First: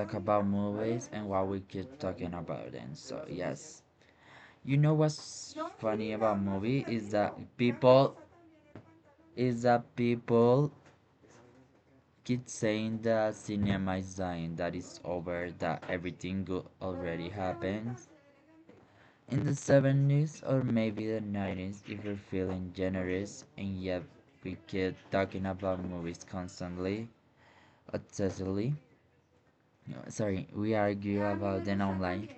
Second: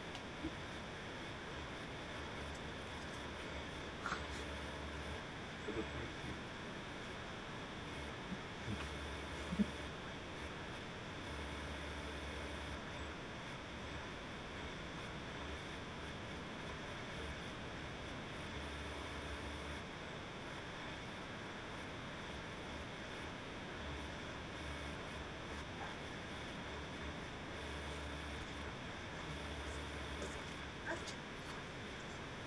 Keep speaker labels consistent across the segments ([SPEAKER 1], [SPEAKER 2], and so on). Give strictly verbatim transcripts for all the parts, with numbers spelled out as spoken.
[SPEAKER 1] talk about movies and what we keep talking about them. So yes. You know what's funny about movie is that people is that people keep saying that cinema is dying, that it's over, that everything good already happens. In the seventies or maybe the nineties, if you are feeling generous, and yet we keep talking about movies constantly, obsessively. No, sorry, we argue about them online.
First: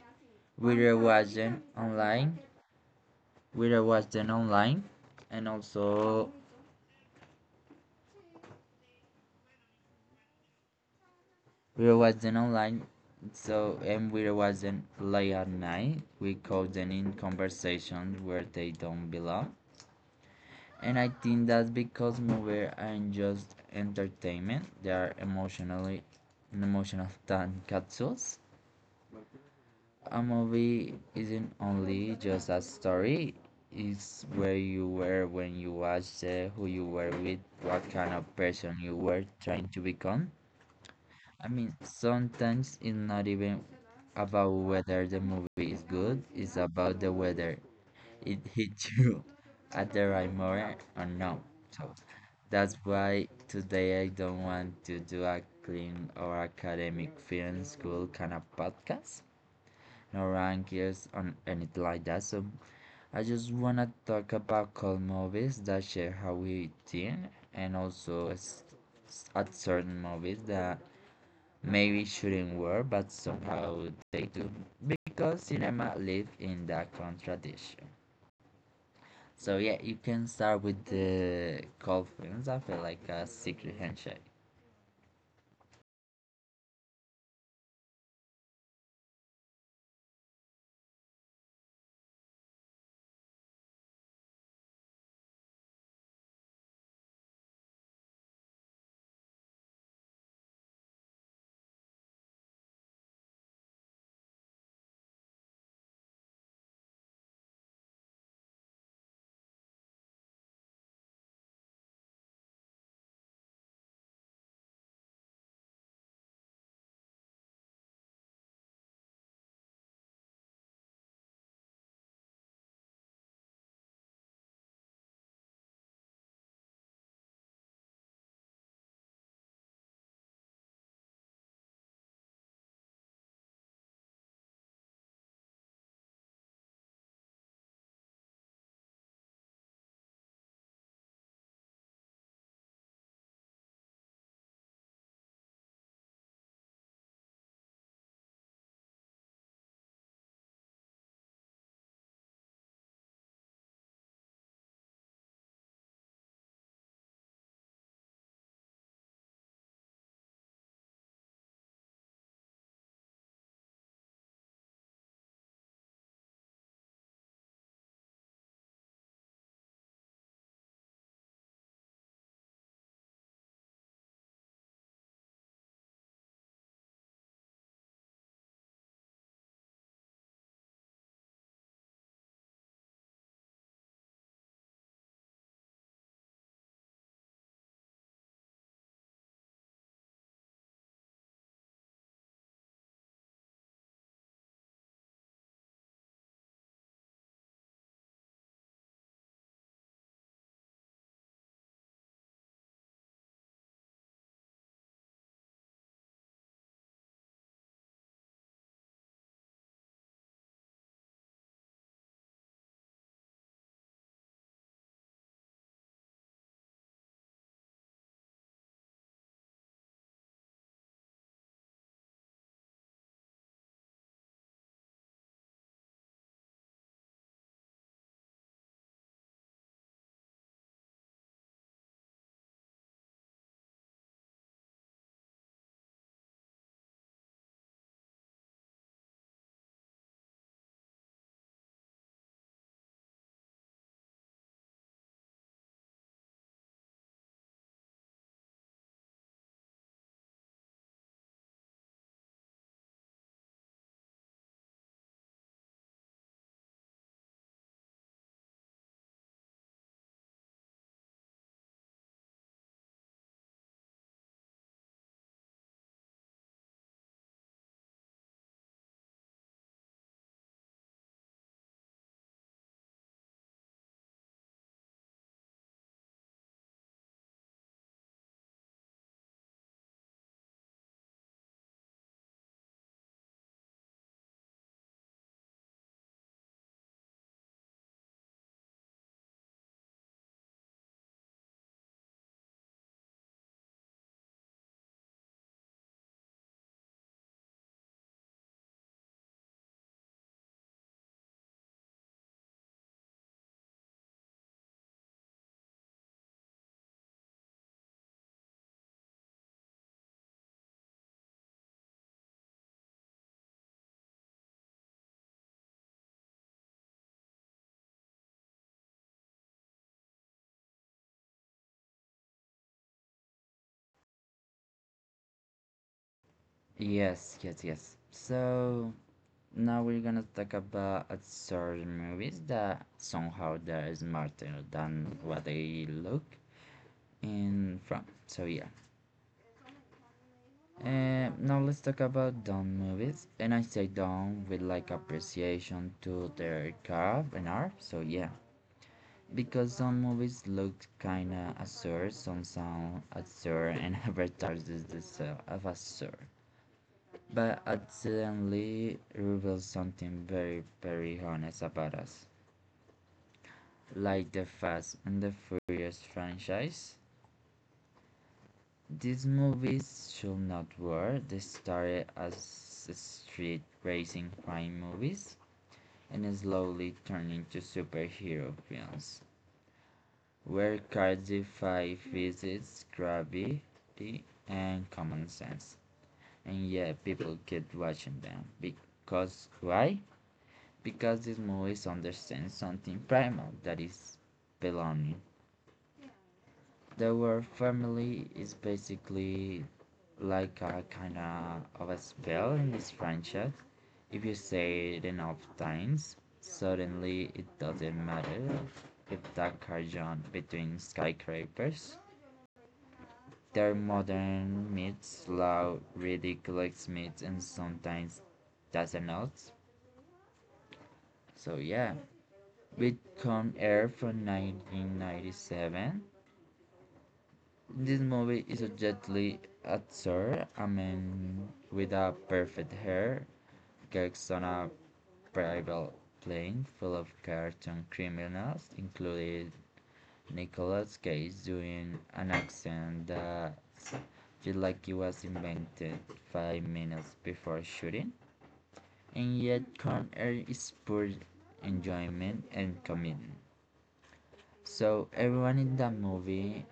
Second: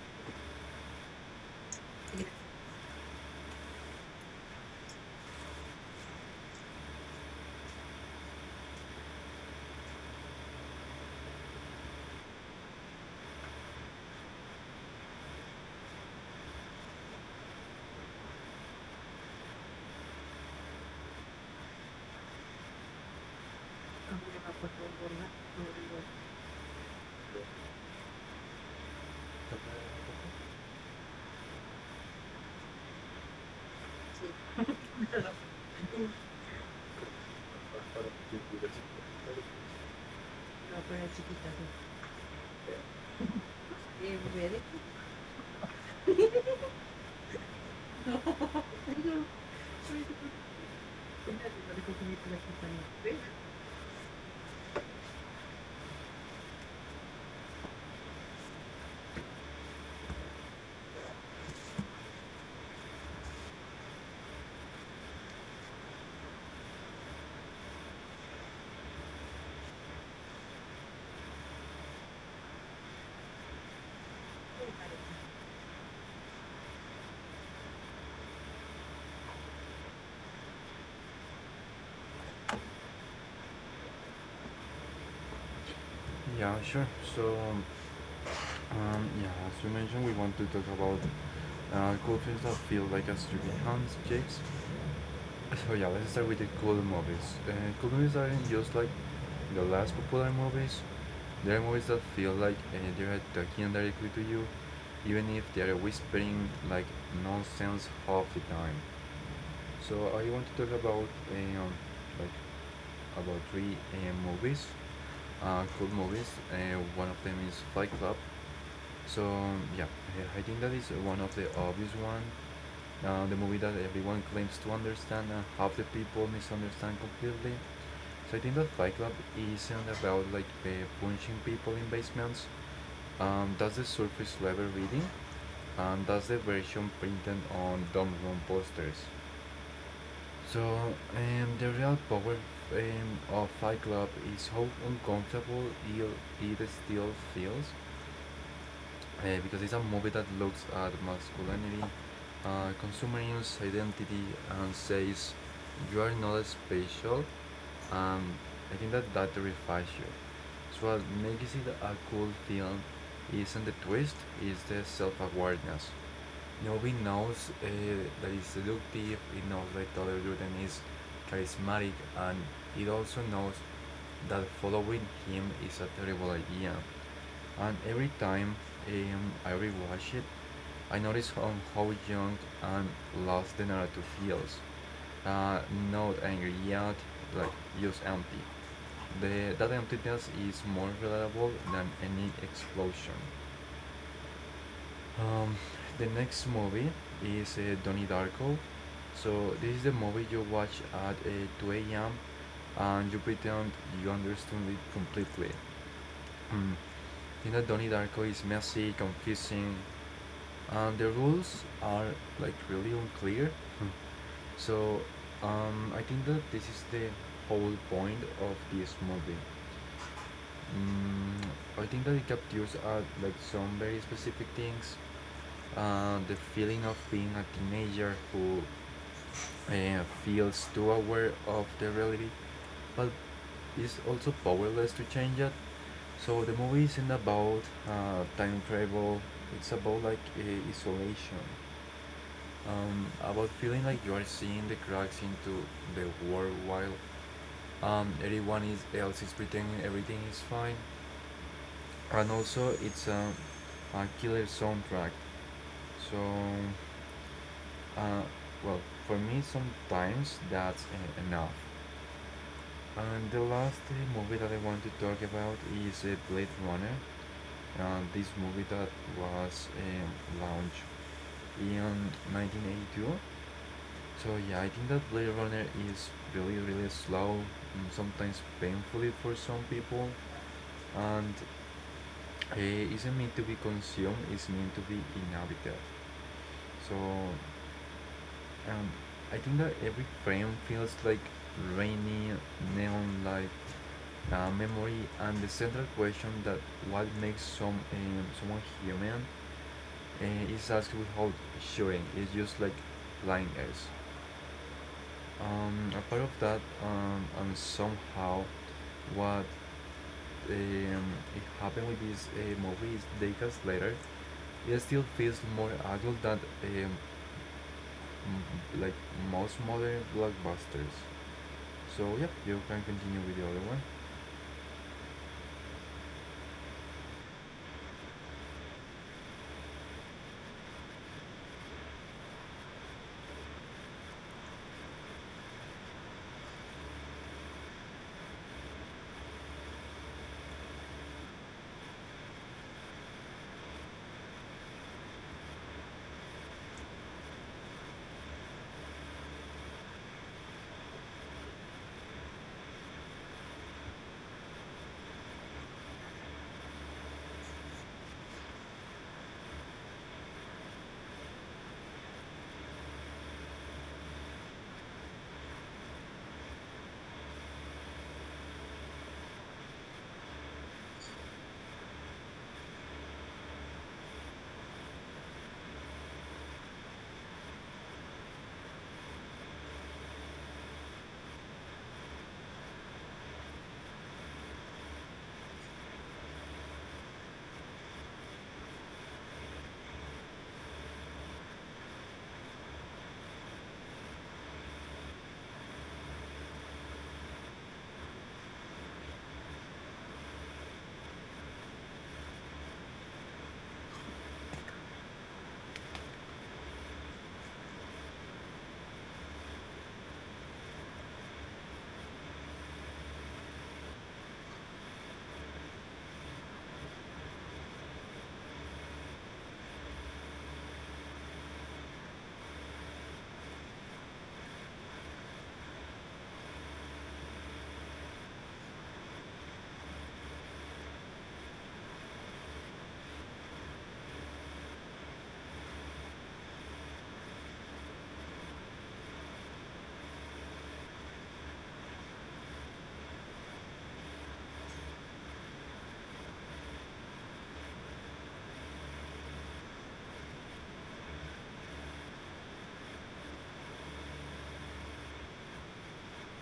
[SPEAKER 1] We rewatch them online. We rewatch them online, and also We rewatch them online. So and we rewatch them late at night. We call them in conversations where they don't belong. And I think that's because movies aren't just entertainment; they are emotionally, an emotional time capsules. A movie isn't only just a story, it's where you were when you watched it, who you were with, what kind of person you were trying to become. I mean, sometimes it's not even about whether the movie is good, it's about the weather. It hit you at the right moment or no. So that's why today I don't want to do a clean or academic film school kind of podcast. No rankings or anything like that. So I just wanna talk about cool movies that share how we think, and also s- s- at certain movies that maybe shouldn't work, but somehow they do because cinema live in that contradiction. So yeah, you can start with the cool films. I feel like a secret handshake.
[SPEAKER 2] Yeah, sure. So, um, yeah, as you mentioned, we want to talk about uh, cool things that feel like a street landscapes. So yeah, let's start with the cool movies. Uh, cool movies aren't just like the last popular movies. They are movies that feel like uh, they are talking directly to you, even if they are whispering like nonsense half the time. So I want to talk about um, like about three uh, movies, uh, cool movies. Uh, one of them is Fight Club. So um, yeah, I I think that is one of the obvious one. Uh, the movie that everyone claims to understand and uh, half the people misunderstand completely. So I think that Fight Club isn't about like uh, punching people in basements. Um, that's the surface level reading, and that's the version printed on dumb room posters. So um, the real power um, of Fight Club is how uncomfortable it, it still feels uh, because it's a movie that looks at masculinity, uh, consumerist identity, and says you are not special. Um, I think that that terrifies you. So what makes it a cool film isn't the twist, it's the self-awareness. Nobody knows uh, that it's seductive, it knows that Tyler Durden is charismatic, and it also knows that following him is a terrible idea. And every time um, I rewatch it, I notice how, how young and lost the narrative feels. Uh, not angry yet, like just empty. The, that emptiness is more relatable than any explosion. Um, the next movie is uh, Donnie Darko. So this is the movie you watch at uh, two a m and you pretend you understand it completely. Mm. You know, Donnie Darko is messy, confusing, and the rules are like really unclear. Hmm. So um, I think that this is the whole point of this movie. Mm, I think that it captures uh, like some very specific things. Uh, the feeling of being a teenager who uh, feels too aware of the reality, but is also powerless to change it. So the movie isn't about uh, time travel. It's about like uh, isolation, um, about feeling like you are seeing the cracks into the world while um, everyone is else is pretending everything is fine, and also it's a, a killer soundtrack. So uh, well, for me sometimes that's uh, enough. And the last uh, movie that I want to talk about is uh, Blade Runner, uh, this movie that was um, launched in nineteen eighty-two. So yeah, I think that Blade Runner is really, really slow and sometimes painfully for some people, and it isn't meant to be consumed, it's meant to be inhabited. So um, I think that every frame feels like rainy neon light, uh, memory, and the central question that what makes some um, someone human uh, is asked without showing. It's just like blind eyes, um, a part of that, um, and somehow what um, it happened with this uh, movie is decades later it still feels more adult than um, m- like most modern blockbusters. So yeah, you can continue with the other one.
[SPEAKER 1] Yes, yes, yes. So now we're gonna talk about uh, certain movies that somehow they're smarter than what they look in front. So yeah. Uh, now let's talk about dumb movies, and I say dumb with like appreciation to their craft and art. So yeah, because some movies look kinda absurd, some sound absurd, and advertise is the self of absurd, but accidentally reveals something very very honest about us. Like the Fast and the Furious franchise, these movies should not were. They started as street racing crime movies and slowly turned into superhero films, where cars defy physics, gravity, and common sense. And yet people keep watching them. Because why? Because these movies understand something primal that is belonging. The word family is basically like a kind of a spell in this franchise. If you say it enough times, suddenly it doesn't matter if the carrion between skyscrapers. Their modern myths, loud, ridiculous myths, and sometimes doesn't. So yeah, Bitcoin Air from nineteen ninety-seven. This movie is a obviously absurd. I mean, with a perfect hair, gets on a private plane full of cartoon criminals, including Nicolas Cage doing an accent that feels like it was invented five minutes before shooting, and yet Con Air is pure enjoyment and commitment. So everyone in that movie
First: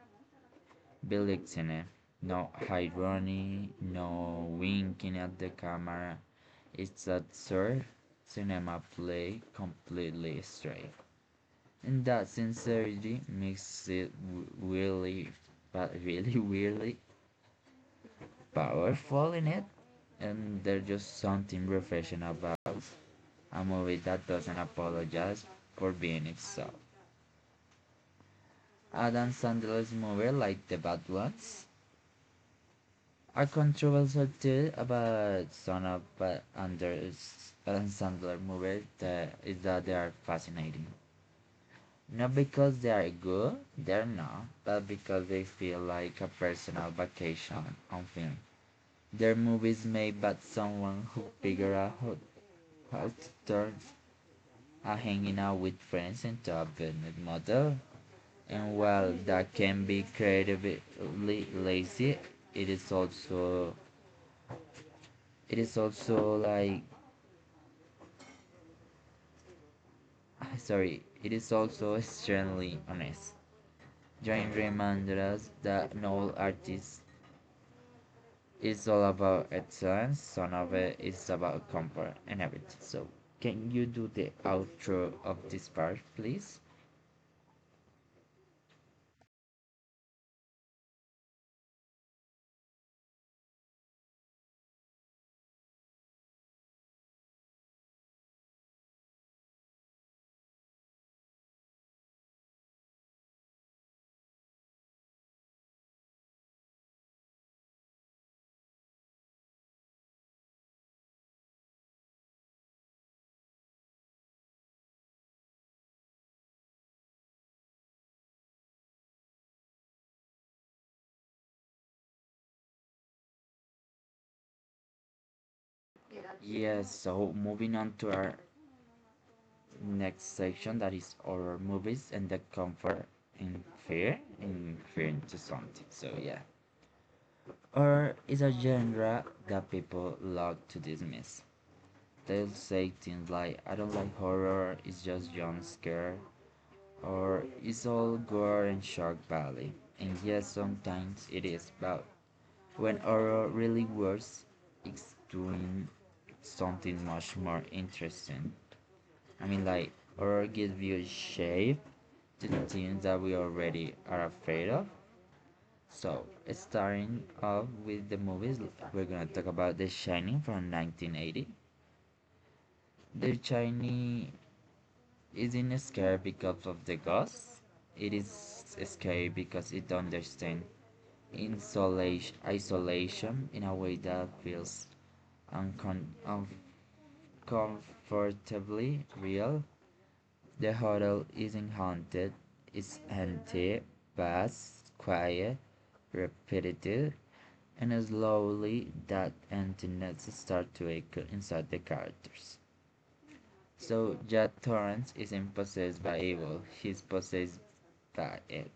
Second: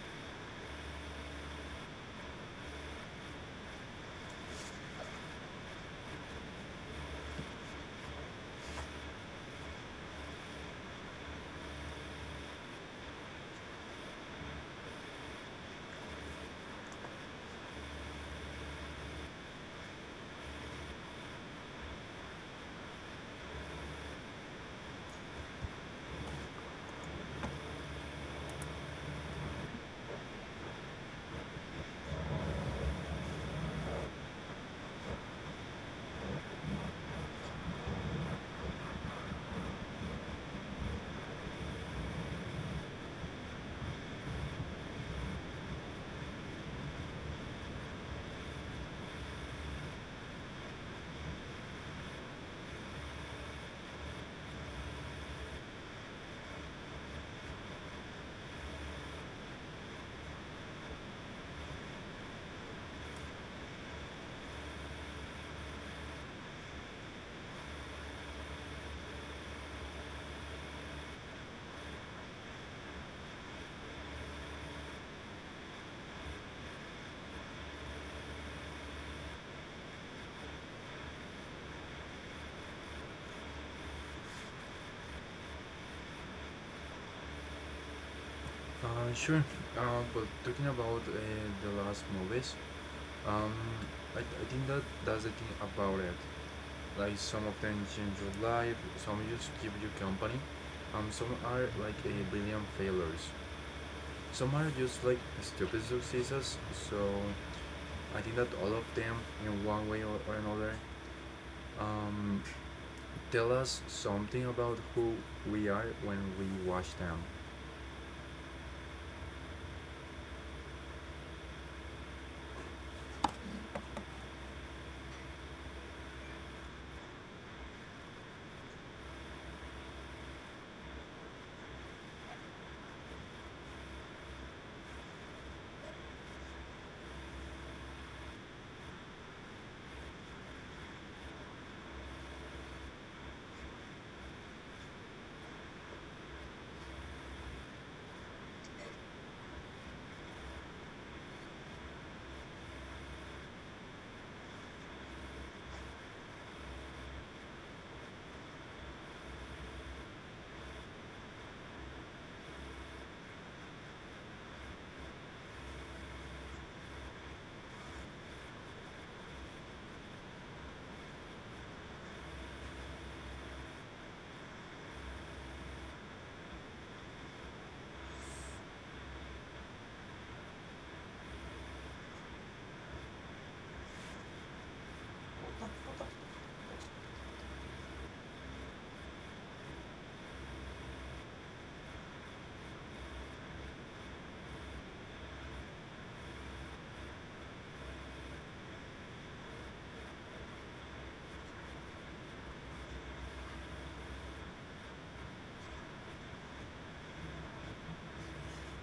[SPEAKER 1] Billingsene. No irony, no winking at the camera. It's that third cinema play completely straight. And that sincerity makes it really, but really, really powerful in it. And there's just something refreshing about a movie that doesn't apologize for being itself. Adam Sandler's movie like The Bad Ones, a controversial did about son of uh, under uh, Sandler movies that is that they are fascinating. Not because they are good, they're not, but because they feel like a personal vacation on film. They're movies made by someone who figured out how, how to turn a hanging out with friends into a business model. And while that can be creatively lazy, it is also it is also like Ah, Sorry, it is also extremely honest. Join reminded us that no artist is all about excellence, some of it is about comfort and everything. So, can you do the outro of this part, please?
[SPEAKER 2] Uh, sure. Uh, but talking about uh, the last movies, um, I, I think that that's the thing about it. Like some of them change your life, some just keep you company, um, some are like a billion failures. Some are just like stupid successes. So I think that all of them, in one way or, or another, um, tell us something about who we are when we watch them.
[SPEAKER 1] Yes, so moving on to our next section that is horror movies and the comfort in fear in fear into something. So yeah. Horror is a genre that people love to dismiss. They'll say things like, I don't like horror, it's just jump scare, or it's all gore and shock valley. And yes, sometimes it is, but when horror really works, it's doing something much more interesting. I mean, like, horror gives you shape to the things that we already are afraid of. So, starting off with the movies, we're gonna talk about The Shining from nineteen eighty. The Shining isn't scary because of the ghosts. It is scary because it understands insolation, isolation in a way that feels uncon- uncomfortably real. The hotel isn't haunted, it's empty, vast, quiet, repetitive, and slowly that emptiness starts to echo inside the characters. So Jack Torrance isn't possessed by evil, he's possessed by it.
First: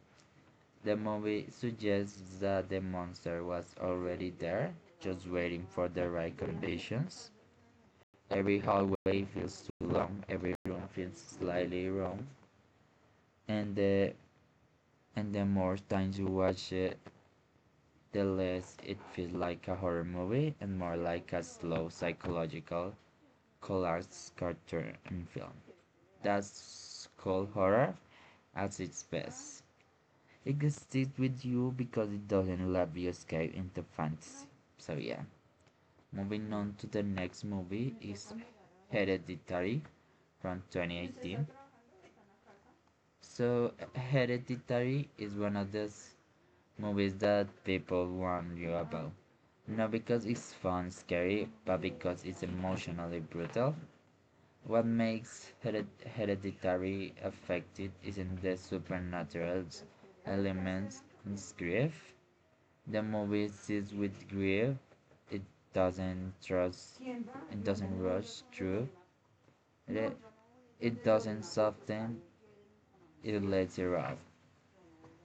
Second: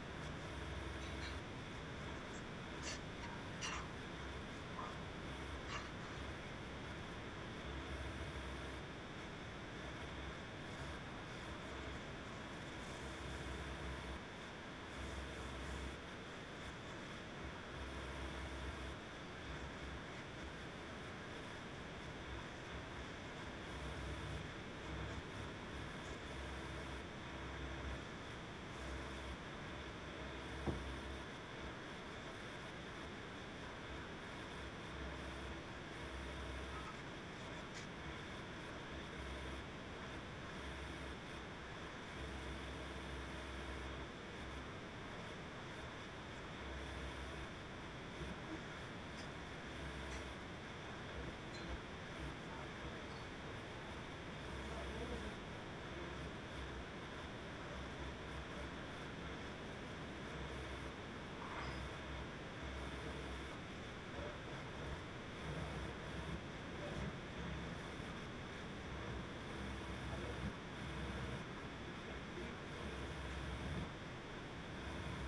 [SPEAKER 1] The movie suggests that the monster was already there, just waiting for the right conditions. Every hallway feels too long, every room feels slightly wrong, and the and the more times you watch it, the less it feels like a horror movie and more like a slow psychological collage cartoon film. That's called horror at its best. It sticks with you because it doesn't let you escape into fantasy. So yeah. Moving on to the next movie is Hereditary from twenty eighteen. So Hereditary is one of those movies that people warn you about. Not because it's fun, scary, but because it's emotionally brutal. What makes hered- Hereditary effective isn't the supernatural elements it's grief. The movie sits with grief. It doesn't trust. It doesn't rush through. It, It doesn't stop them, it lets you off.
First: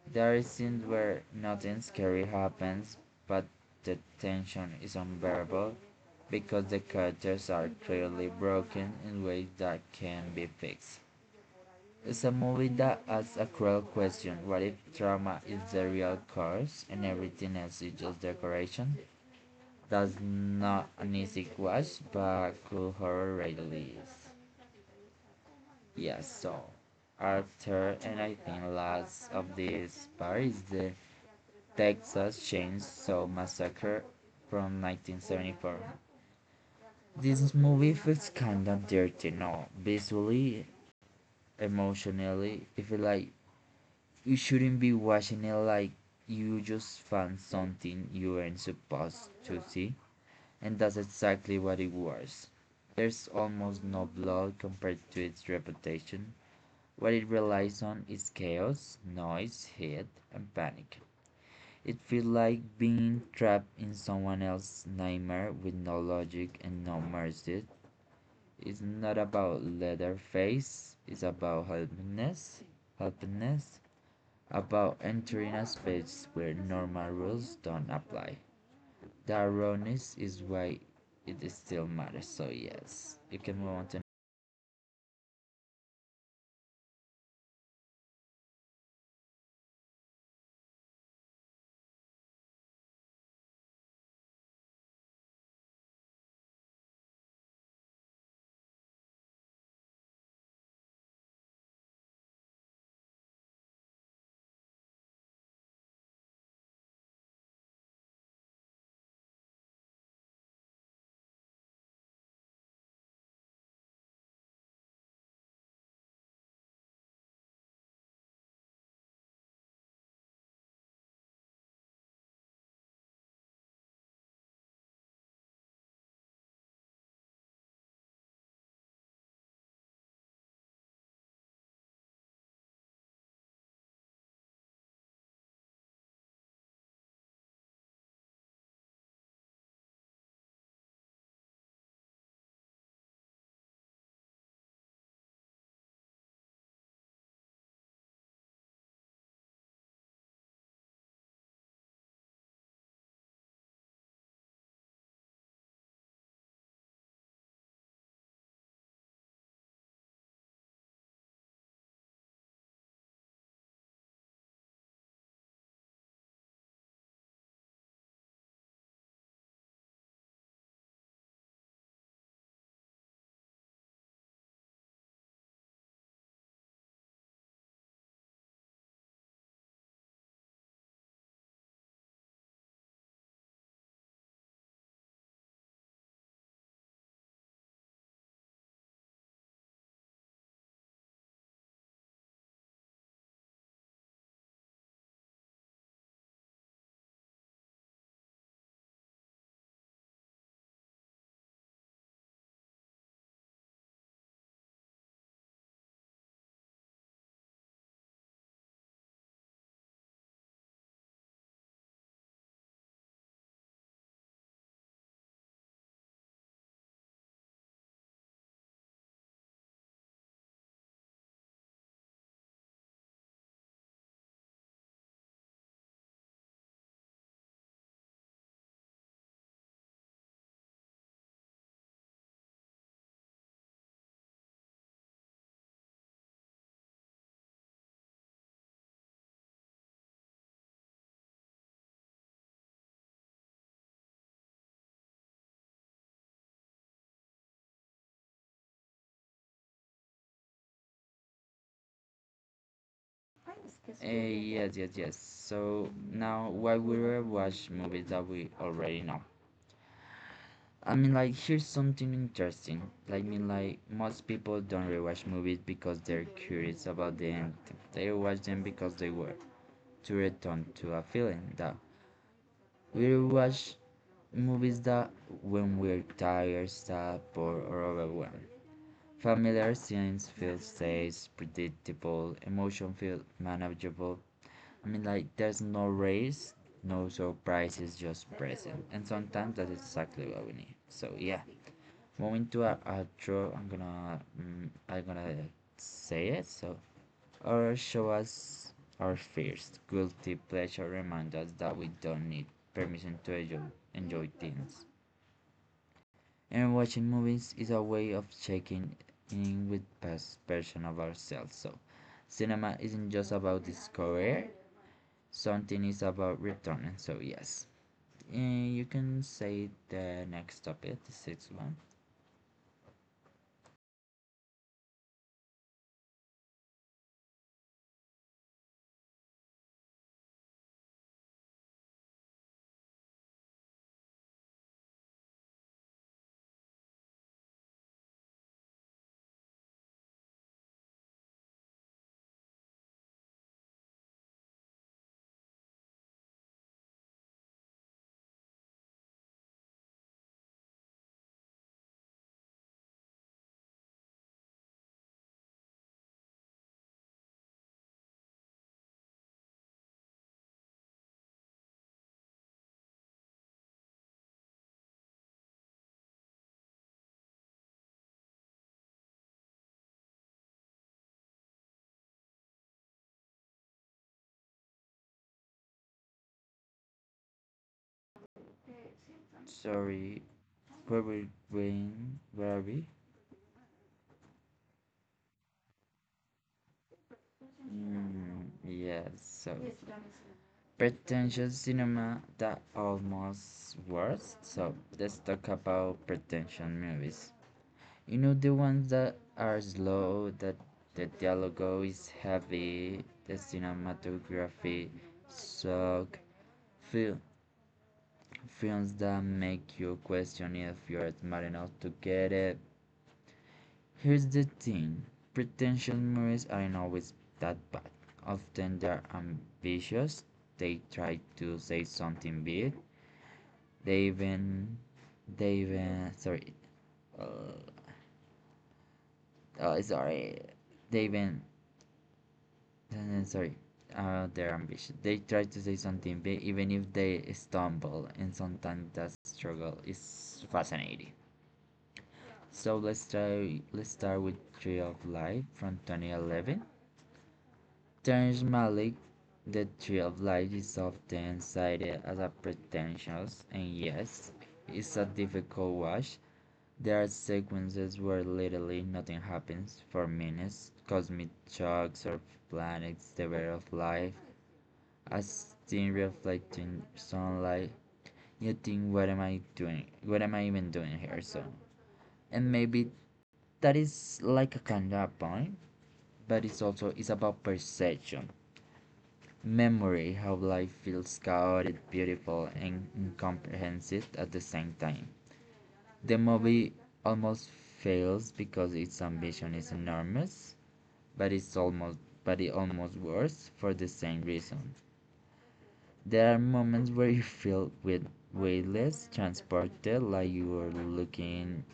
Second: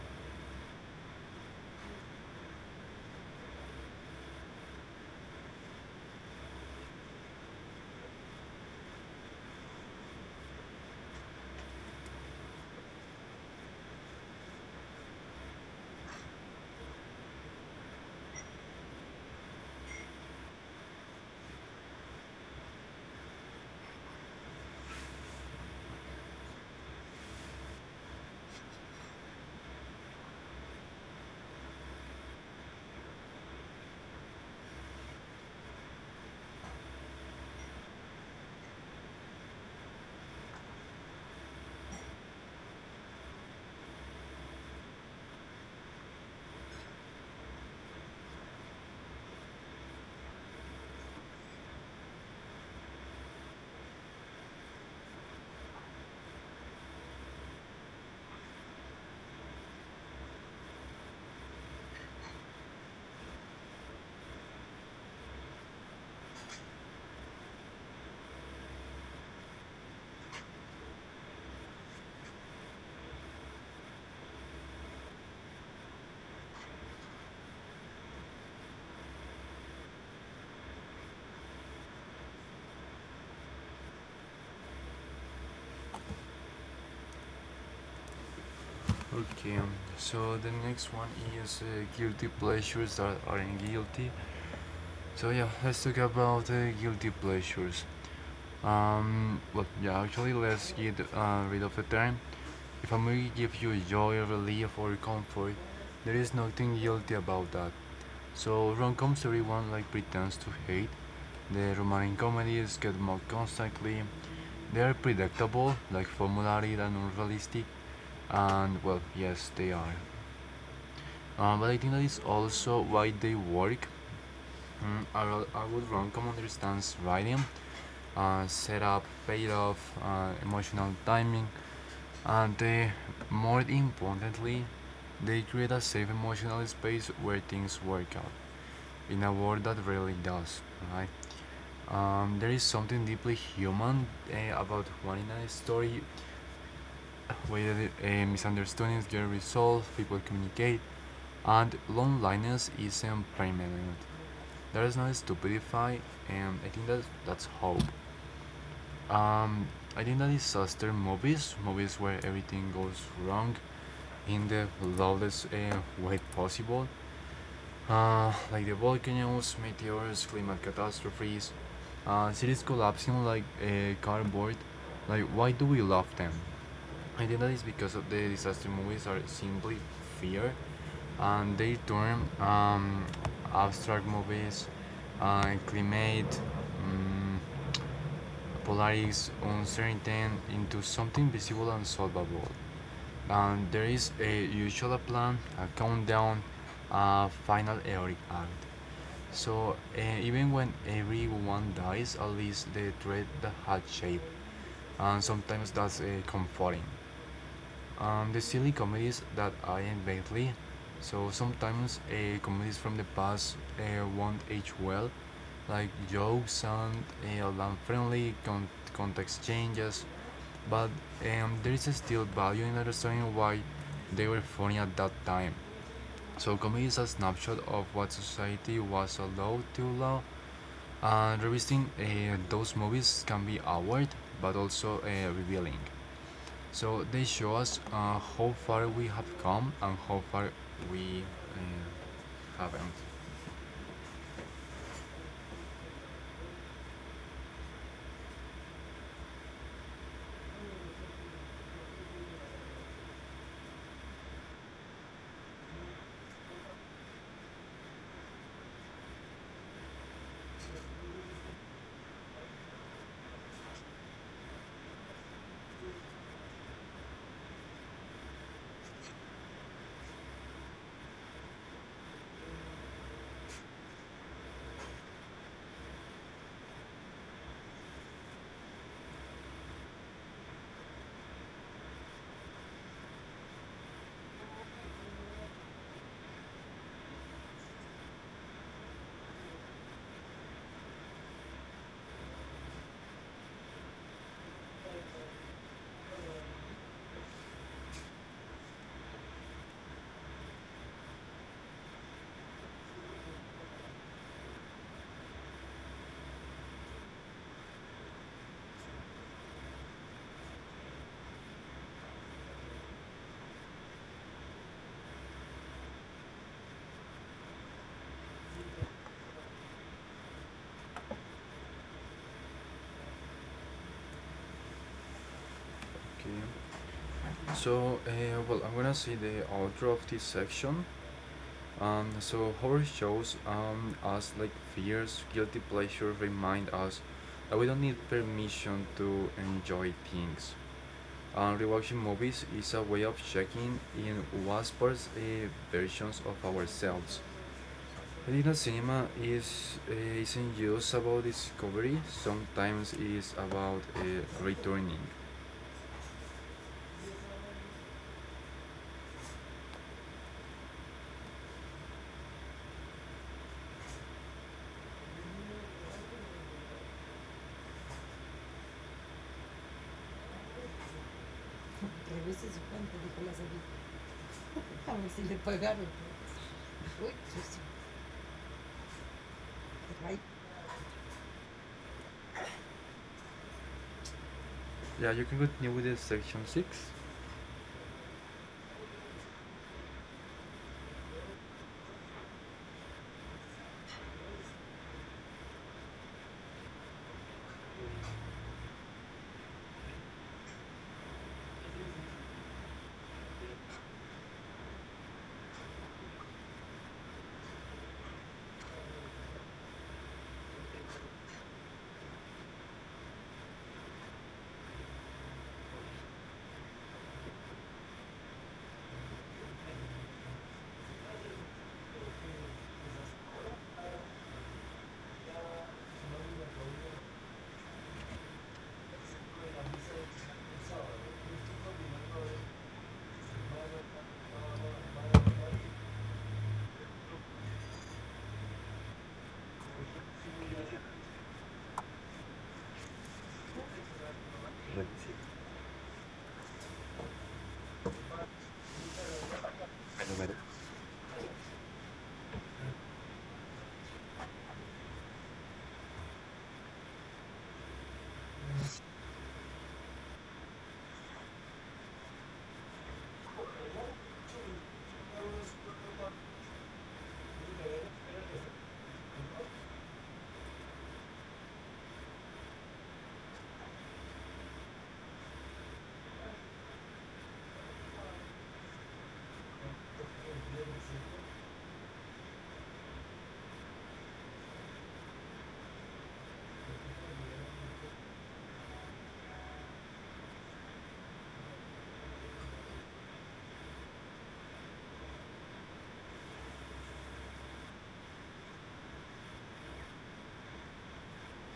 [SPEAKER 1] There is scenes where nothing scary happens, but the tension is unbearable because the characters are clearly broken in ways that can be fixed. It's a movie that asks a cruel question: what if trauma is the real cause and everything else is just decoration? That's not an easy watch, but cool horror really is. Yes, so after, and I think last of this part is the Texas Chainsaw Massacre from nineteen seventy-four. This movie feels kind of dirty now, visually, emotionally. It feels like you shouldn't be watching it like you just found something you weren't supposed to see, and that's exactly what it was. There's almost no blood compared to its reputation. What it relies on is chaos, noise, hate, and panic. It feels like being trapped in someone else's nightmare with no logic and no mercy. It's not about Leatherface, it's about helplessness, helplessness, about entering a space where normal rules don't apply. The ironies is why it still matters, so yes. You can move on to.
[SPEAKER 2] Okay, um, so the next one is uh, guilty pleasures that aren't guilty. So yeah, let's talk about uh, guilty pleasures. Um, well, yeah, actually, let's get uh, rid of the term. If a movie gives you joy, relief, or comfort, there is nothing guilty about that. So rom-coms everyone like pretends to hate. The romantic comedies get mocked constantly. They are predictable, like formulary and unrealistic, and well, yes, they are. Uh, but I think that is also why they work. Mm, I, I would Roncom understands writing, uh, setup, payoff, uh, emotional timing, and they, more importantly, they create a safe emotional space where things work out in a world that rarely does, right? Um, there is something deeply human eh, about wanting a story where uh, misunderstandings get resolved, people communicate, and loneliness isn't permanent. There is no stupidify, and I think that that's hope. Um, I think that disaster movies, movies where everything goes wrong in the loudest uh, way possible, uh, like the volcanoes, meteors, climate catastrophes, uh, cities collapsing like uh, cardboard. Like, why do we love them? I think that is because of the disaster movies are simply fear, and they turn um, abstract movies, uh, climate, um, polaris, uncertainty into something visible and solvable. And there is a usual a plan, a countdown, a final heroic act. So uh, even when everyone dies, at least the threat that had shape, and sometimes that's uh, comforting. Um, the silly comedies that I invent lately. So sometimes uh, comedies from the past uh, won't age well, like jokes sound uh, unfriendly, con- context changes, but um, there is still value in understanding why they were funny at that time. So comedy is a snapshot of what society was allowed to allow, and revisiting uh, those movies can be awkward but also uh, revealing. So they show us uh, how far we have come and how far we um, haven't.
[SPEAKER 1] Uh, yes, yes, yes. So now why would we will watch movies that we already know? I mean, like here's something interesting. Like, I mean, like most people don't rewatch movies because they're curious about the end. They rewatch them because they were to return to a feeling that we rewatch movies that when we're tired, sad, bored, or overwhelmed. Familiar scenes feel safe, predictable, emotion feel manageable. I mean, like, there's no race, no surprises, just present. And sometimes that's exactly what we need. So yeah, moving to a outro, I'm gonna, mm, I'm gonna say it. So, or show us our fears, guilty pleasure, remind us that we don't need permission to enjoy, enjoy things. And watching movies is a way of checking in with past version of ourselves. So, cinema isn't just about discovery; something is about returning. So yes, and you can say the next topic, the sixth one.
[SPEAKER 2] Okay. So, uh, well, I'm gonna see the outro of this section. Um, so horror shows um, us like fears, guilty pleasure remind us that we don't need permission to enjoy things. Um, rewatching movies is a way of checking in what parts uh, versions of ourselves. Filipino cinema is uh, isn't just about discovery. Sometimes it's about uh, returning. Si, sí.
[SPEAKER 1] Sorry, where we going? Where are we?
[SPEAKER 2] Yeah, you can continue with the section six.
[SPEAKER 1] Mm, yes. So pretentious cinema that almost worse. So let's talk about pretentious movies. You know the ones that are slow, that the dialogue is heavy, the cinematography suck, feel films that make you question if you're smart enough to get it. Here's the thing: pretentious movies aren't always that bad. Often they're ambitious, they try to say something big, they even. They even. Sorry. Uh, uh, sorry. They even. sorry. Uh, they're ambitious. They try to say something big even if they stumble, and sometimes that struggle is fascinating. So let's start let's start with Tree of Life from twenty eleven. Terrence Malick, The Tree of Life is often cited as a pretentious and yes, it's a difficult watch. There are sequences where literally nothing happens for minutes. Cosmic shocks or planets, the way of life, a scene reflecting sunlight. You think, what am I doing? What am I even doing here? So, and maybe that is like a kind of point but it's also it's about perception. Memory, how life feels chaotic, beautiful, and incomprehensive at the same time. The movie almost fails because its ambition is enormous, but it's almost but it almost works for the same reason. There are moments where you feel with weightless, transported, like you are looking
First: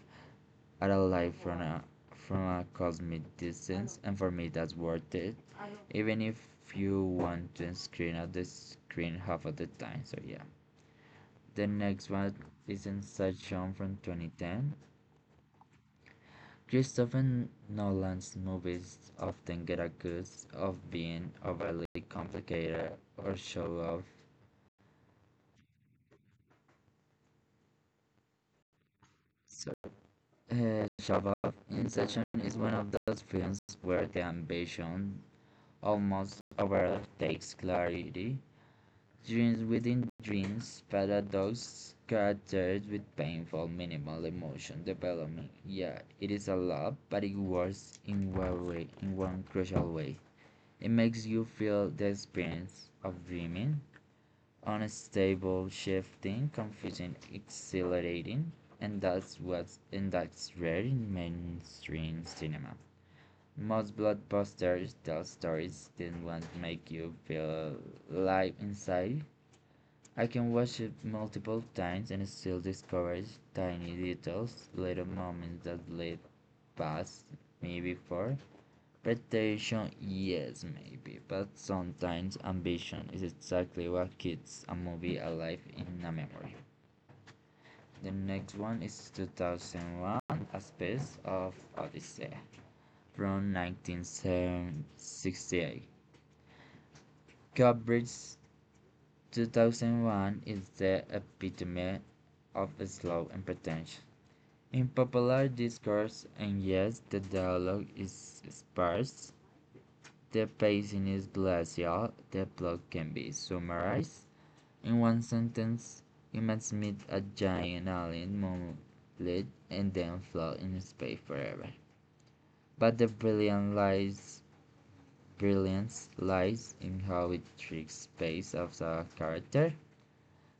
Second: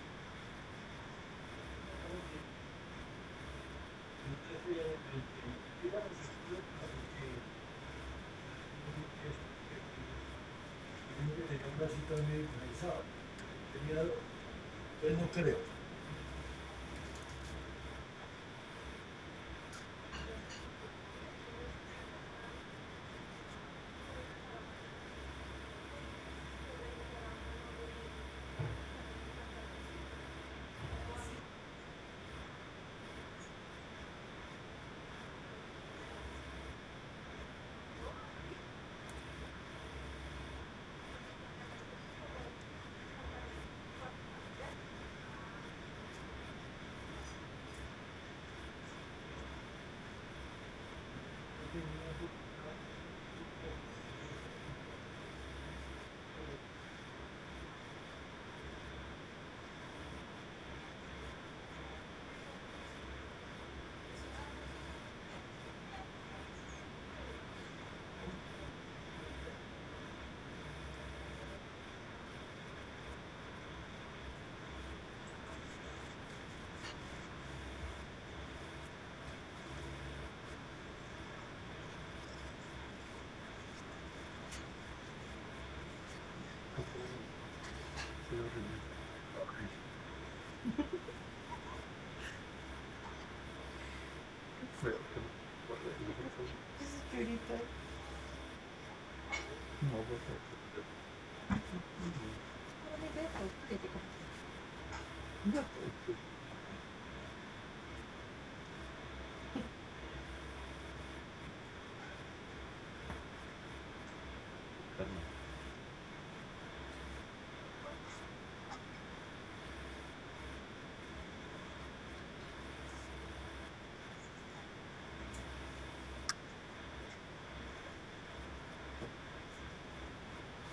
[SPEAKER 1] at a life from a from a cosmic distance, and for me that's worth it even if you want to screen at the screen half of the time. So yeah.
[SPEAKER 2] Tenía
[SPEAKER 1] The
[SPEAKER 2] un
[SPEAKER 1] next
[SPEAKER 2] vasito
[SPEAKER 1] one is
[SPEAKER 2] medicalizado.
[SPEAKER 1] Inside John from twenty ten.
[SPEAKER 2] Pues no.
[SPEAKER 1] Christopher Nolan's movies often get accused of being overly complicated or show off. So, uh, show off. Inception is one of those films where the ambition almost overtakes clarity. Dreams within dreams, paradox characters with painful minimal emotion development. Yeah, it is a love, but it works in one way, in one crucial way. It makes you feel the experience of dreaming, unstable, shifting, confusing, exhilarating, and that's what's and that's rare in mainstream cinema. Most blockbusters tell stories that want to make you feel alive inside. I can watch it multiple times and still discover tiny details, little moments that bled past me before. Pretension, yes, maybe, but sometimes ambition is exactly what keeps a movie alive in a memory. The next one is two thousand one A Space of Odyssey from
[SPEAKER 2] This
[SPEAKER 1] nineteen sixty-eight.
[SPEAKER 2] is Judita.
[SPEAKER 1] Kubrick's two thousand one is the epitome of slow and pretentious in popular discourse, and yes, the dialogue is sparse, the pacing is glacial, the plot can be summarized in one sentence. You must meet a giant alien monolith and then float in space forever. But the brilliant lies brilliance lies in how it tricks space of the character.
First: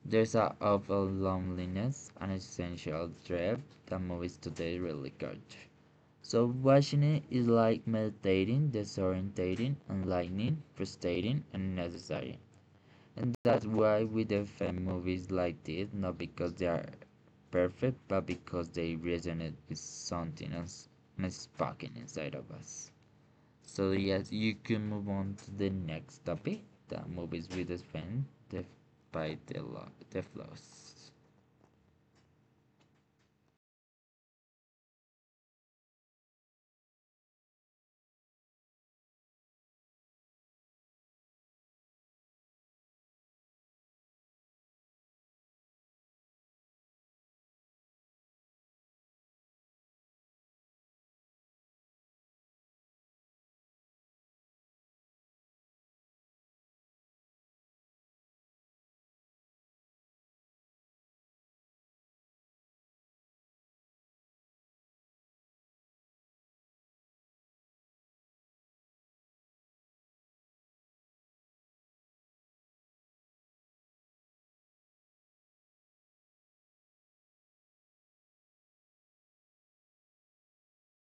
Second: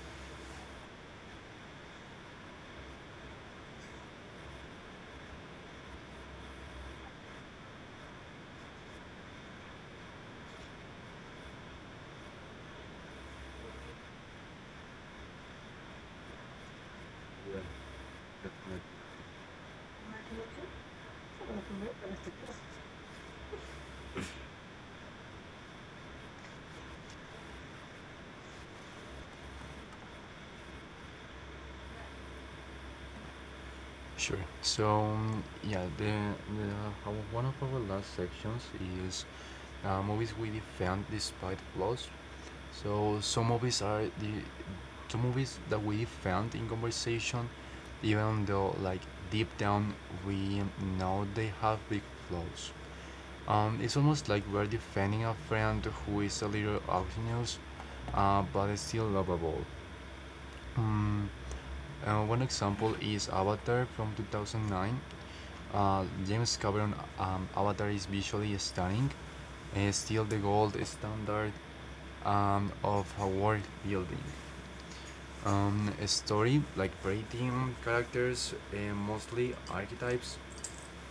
[SPEAKER 1] There's a awful loneliness, an essential dread that movies today really capture. Subwashing is like meditating, disorientating, enlightening, frustrating, and necessary. And that's why we defend movies like this, not because they are perfect, but because they resonate with something else and sparking inside of us. So yes, you can move on to the next topic, the movies we defend despite the, the flaws.
[SPEAKER 2] Sure. So um, yeah, the, the one of our last sections is uh, movies we defend despite flaws. So some movies are the some movies that we defend in conversation, even though like deep down we know they have big flaws. Um, it's almost like we're defending a friend who is a little obnoxious, uh, but is still lovable. Mm, uh, one example is Avatar from two thousand nine. Uh, James Cameron, um, Avatar is visually stunning, and still the gold standard um, of a world building. Um, a story like rating characters, uh, mostly archetypes.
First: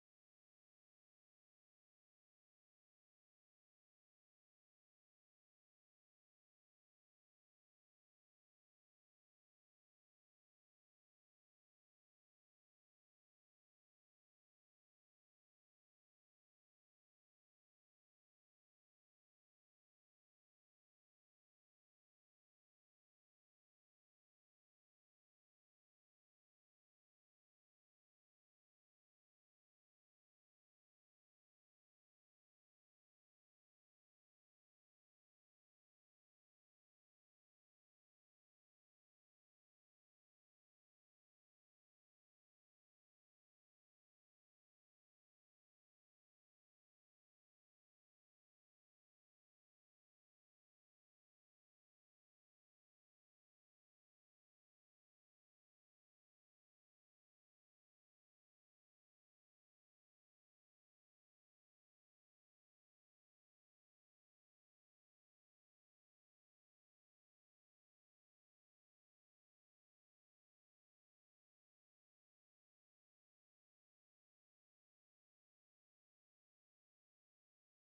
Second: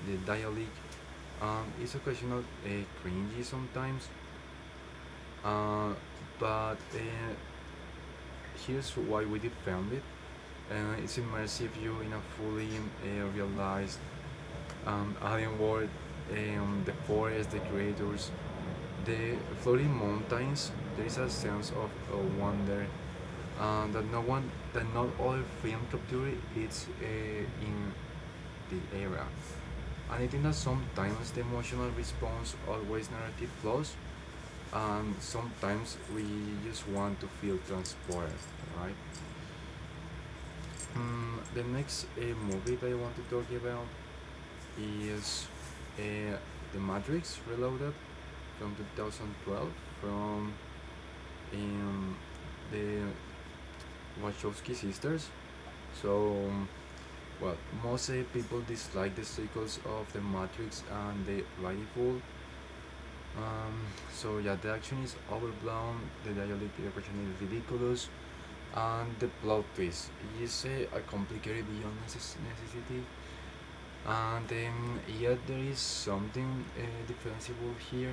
[SPEAKER 2] The dialogue um, is occasional, uh, cringy sometimes. Uh, but uh, here's why we defend it. Uh, it's immersive you in a fully uh, realized um, alien world, um, the forest, the creators, the floating mountains. There is a sense of uh, wonder uh, that no one, that not all film capture it's uh, in the era. And I think that sometimes the emotional response always narrative flaws, and sometimes we just want to feel transported, right? Mm, the next uh, movie that I want to talk about is uh, The Matrix Reloaded from two thousand twelve from um, the Wachowski sisters. So, um, well, most uh, people dislike the sequels of The Matrix and The Rightful. Um, so yeah, the action is overblown, the dialogue repression is ridiculous, and the plot twist is uh, a complicated beyond necessity, and um, yet there is something uh, defensible here,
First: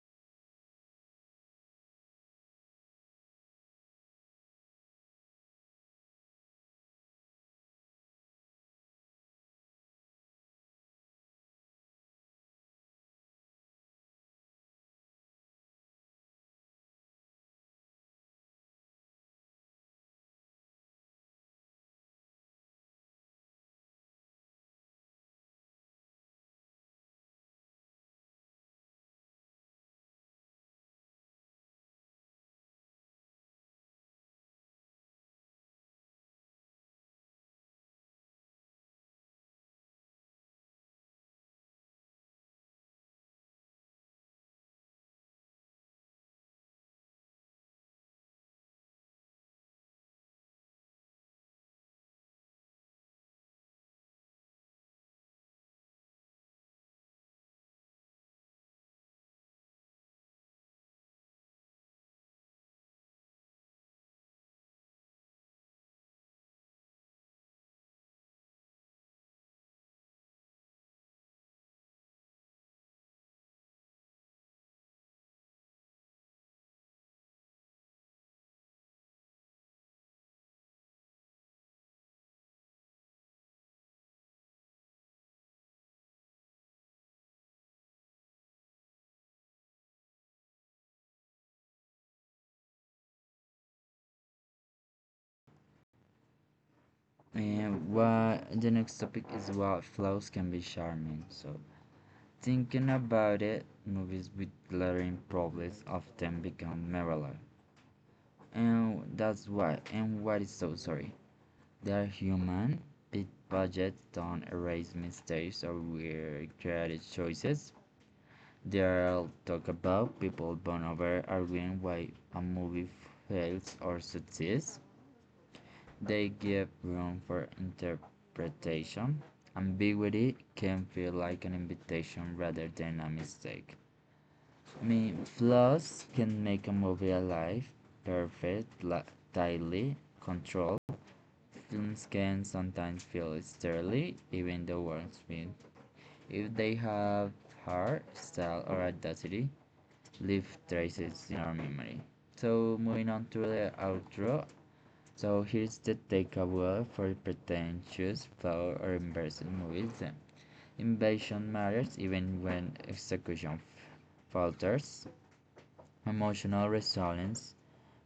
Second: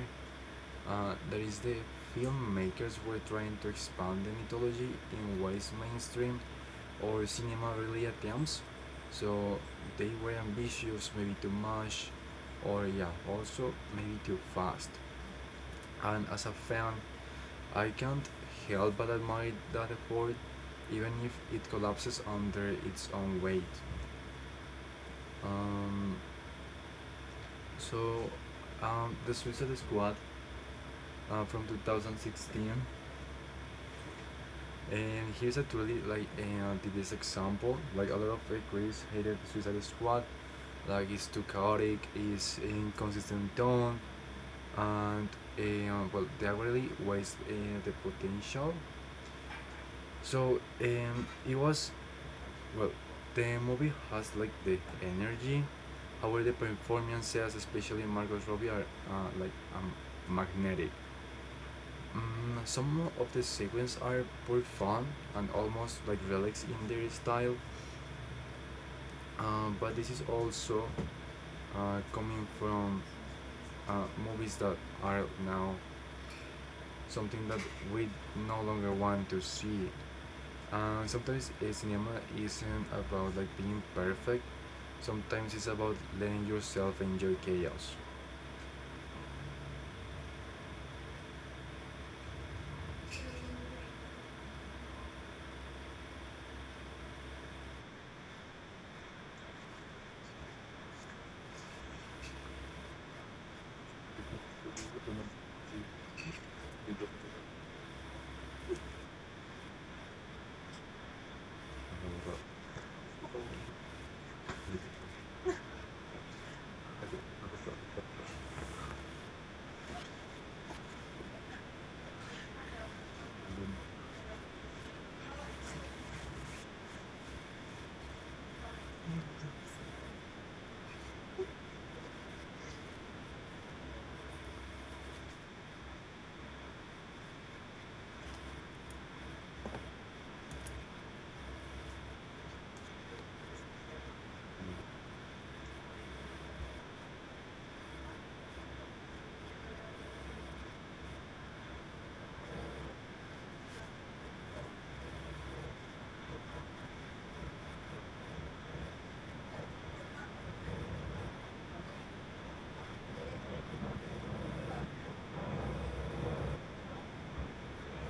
[SPEAKER 2] uh, that is the filmmakers were trying to expand the mythology in ways mainstream or cinema really attempts. So they were ambitious, maybe too much, or yeah, also maybe too fast. And as a fan, I can't help but admire that effort, even if it collapses under its own weight. Um, so, um, the Suicide Squad uh, from two thousand sixteen, and here's actually like uh, the best example. Like a lot of uh, critics hated Suicide Squad, like it's too chaotic, it's inconsistent tone, and uh, well, they really waste uh, the potential. So um, it was Well, the movie has like the energy. However, the performances, especially Margot Robbie, are uh, like um, magnetic. Mm, some of the sequences are pretty fun and almost like relics in their style. Uh, but this is also uh, coming from uh, movies that are now something that we no longer want to see. Uh, sometimes a cinema isn't about like being perfect. Sometimes it's about letting yourself enjoy chaos.
[SPEAKER 1] And what the next topic is about flaws can be charming. So thinking about it, movies with glaring problems often become mirror. And that's why, and what is so sorry. They're human, big budgets don't erase mistakes or weird creative choices. They'll talk about people born over arguing why a movie fails or succeeds. They give room for interpretation. Ambiguity can feel like an invitation rather than a mistake. I mean, flaws can make a movie alive, perfect, tightly controlled. Films can sometimes feel sterile, even the worst film, if they have heart, style, or audacity, leave traces in our memory. So, moving on to the outro. So, here's the takeaway for pretentious, flawed, or embarrassing movies. Invasion matters even when execution falters. Emotional resilience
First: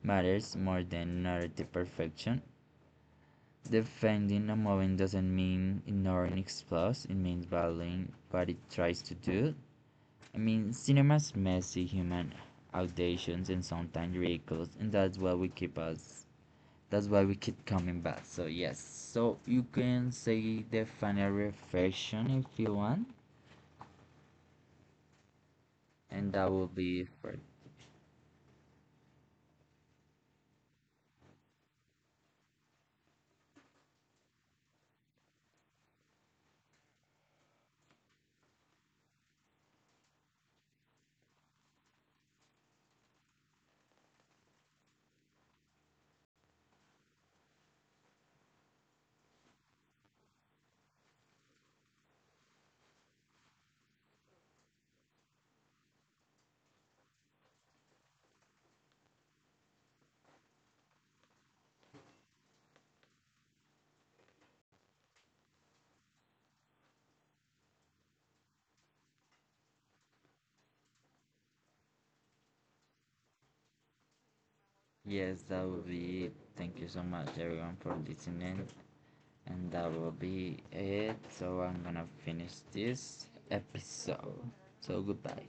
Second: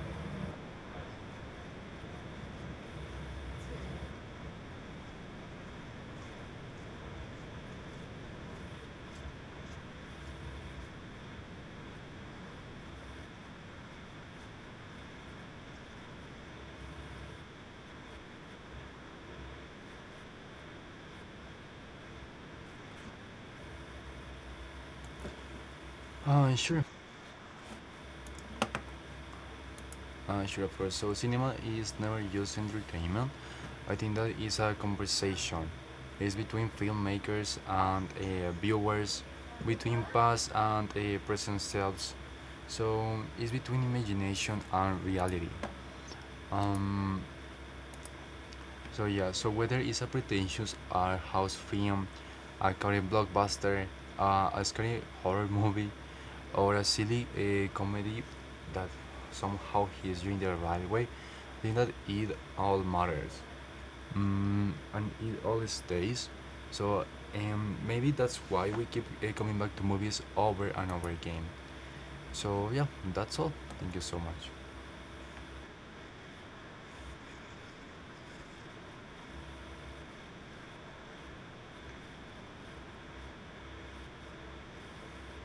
[SPEAKER 1] matters more than narrative perfection. Defending a movement doesn't mean ignoring its flaws, it means valuing what it tries to do. I mean, cinema's messy, human, audacious, and sometimes ridiculous, and that's why we keep us. That's why we keep coming back. So yes, so you can say the final reflection if you want, and that
[SPEAKER 2] Uh,
[SPEAKER 1] will
[SPEAKER 2] sure.
[SPEAKER 1] be it for.
[SPEAKER 2] Uh, sure, of course. So cinema is never just entertainment. I think that is a conversation. It's between filmmakers and uh, viewers, between past and uh, present selves. So it's between imagination and reality. Um, So yeah, so whether it's a pretentious art house film, a current blockbuster, uh, a scary horror movie, or a silly uh, comedy that somehow hits you in the right way, I think that it all matters, mm, and it all stays. So um, maybe that's why we keep uh, coming back to movies over and over again. So yeah, that's all. Thank you so much.
[SPEAKER 1] Yes, that will be it. Thank you so much, everyone, for listening. And that will be it. So I'm gonna finish this episode. So goodbye.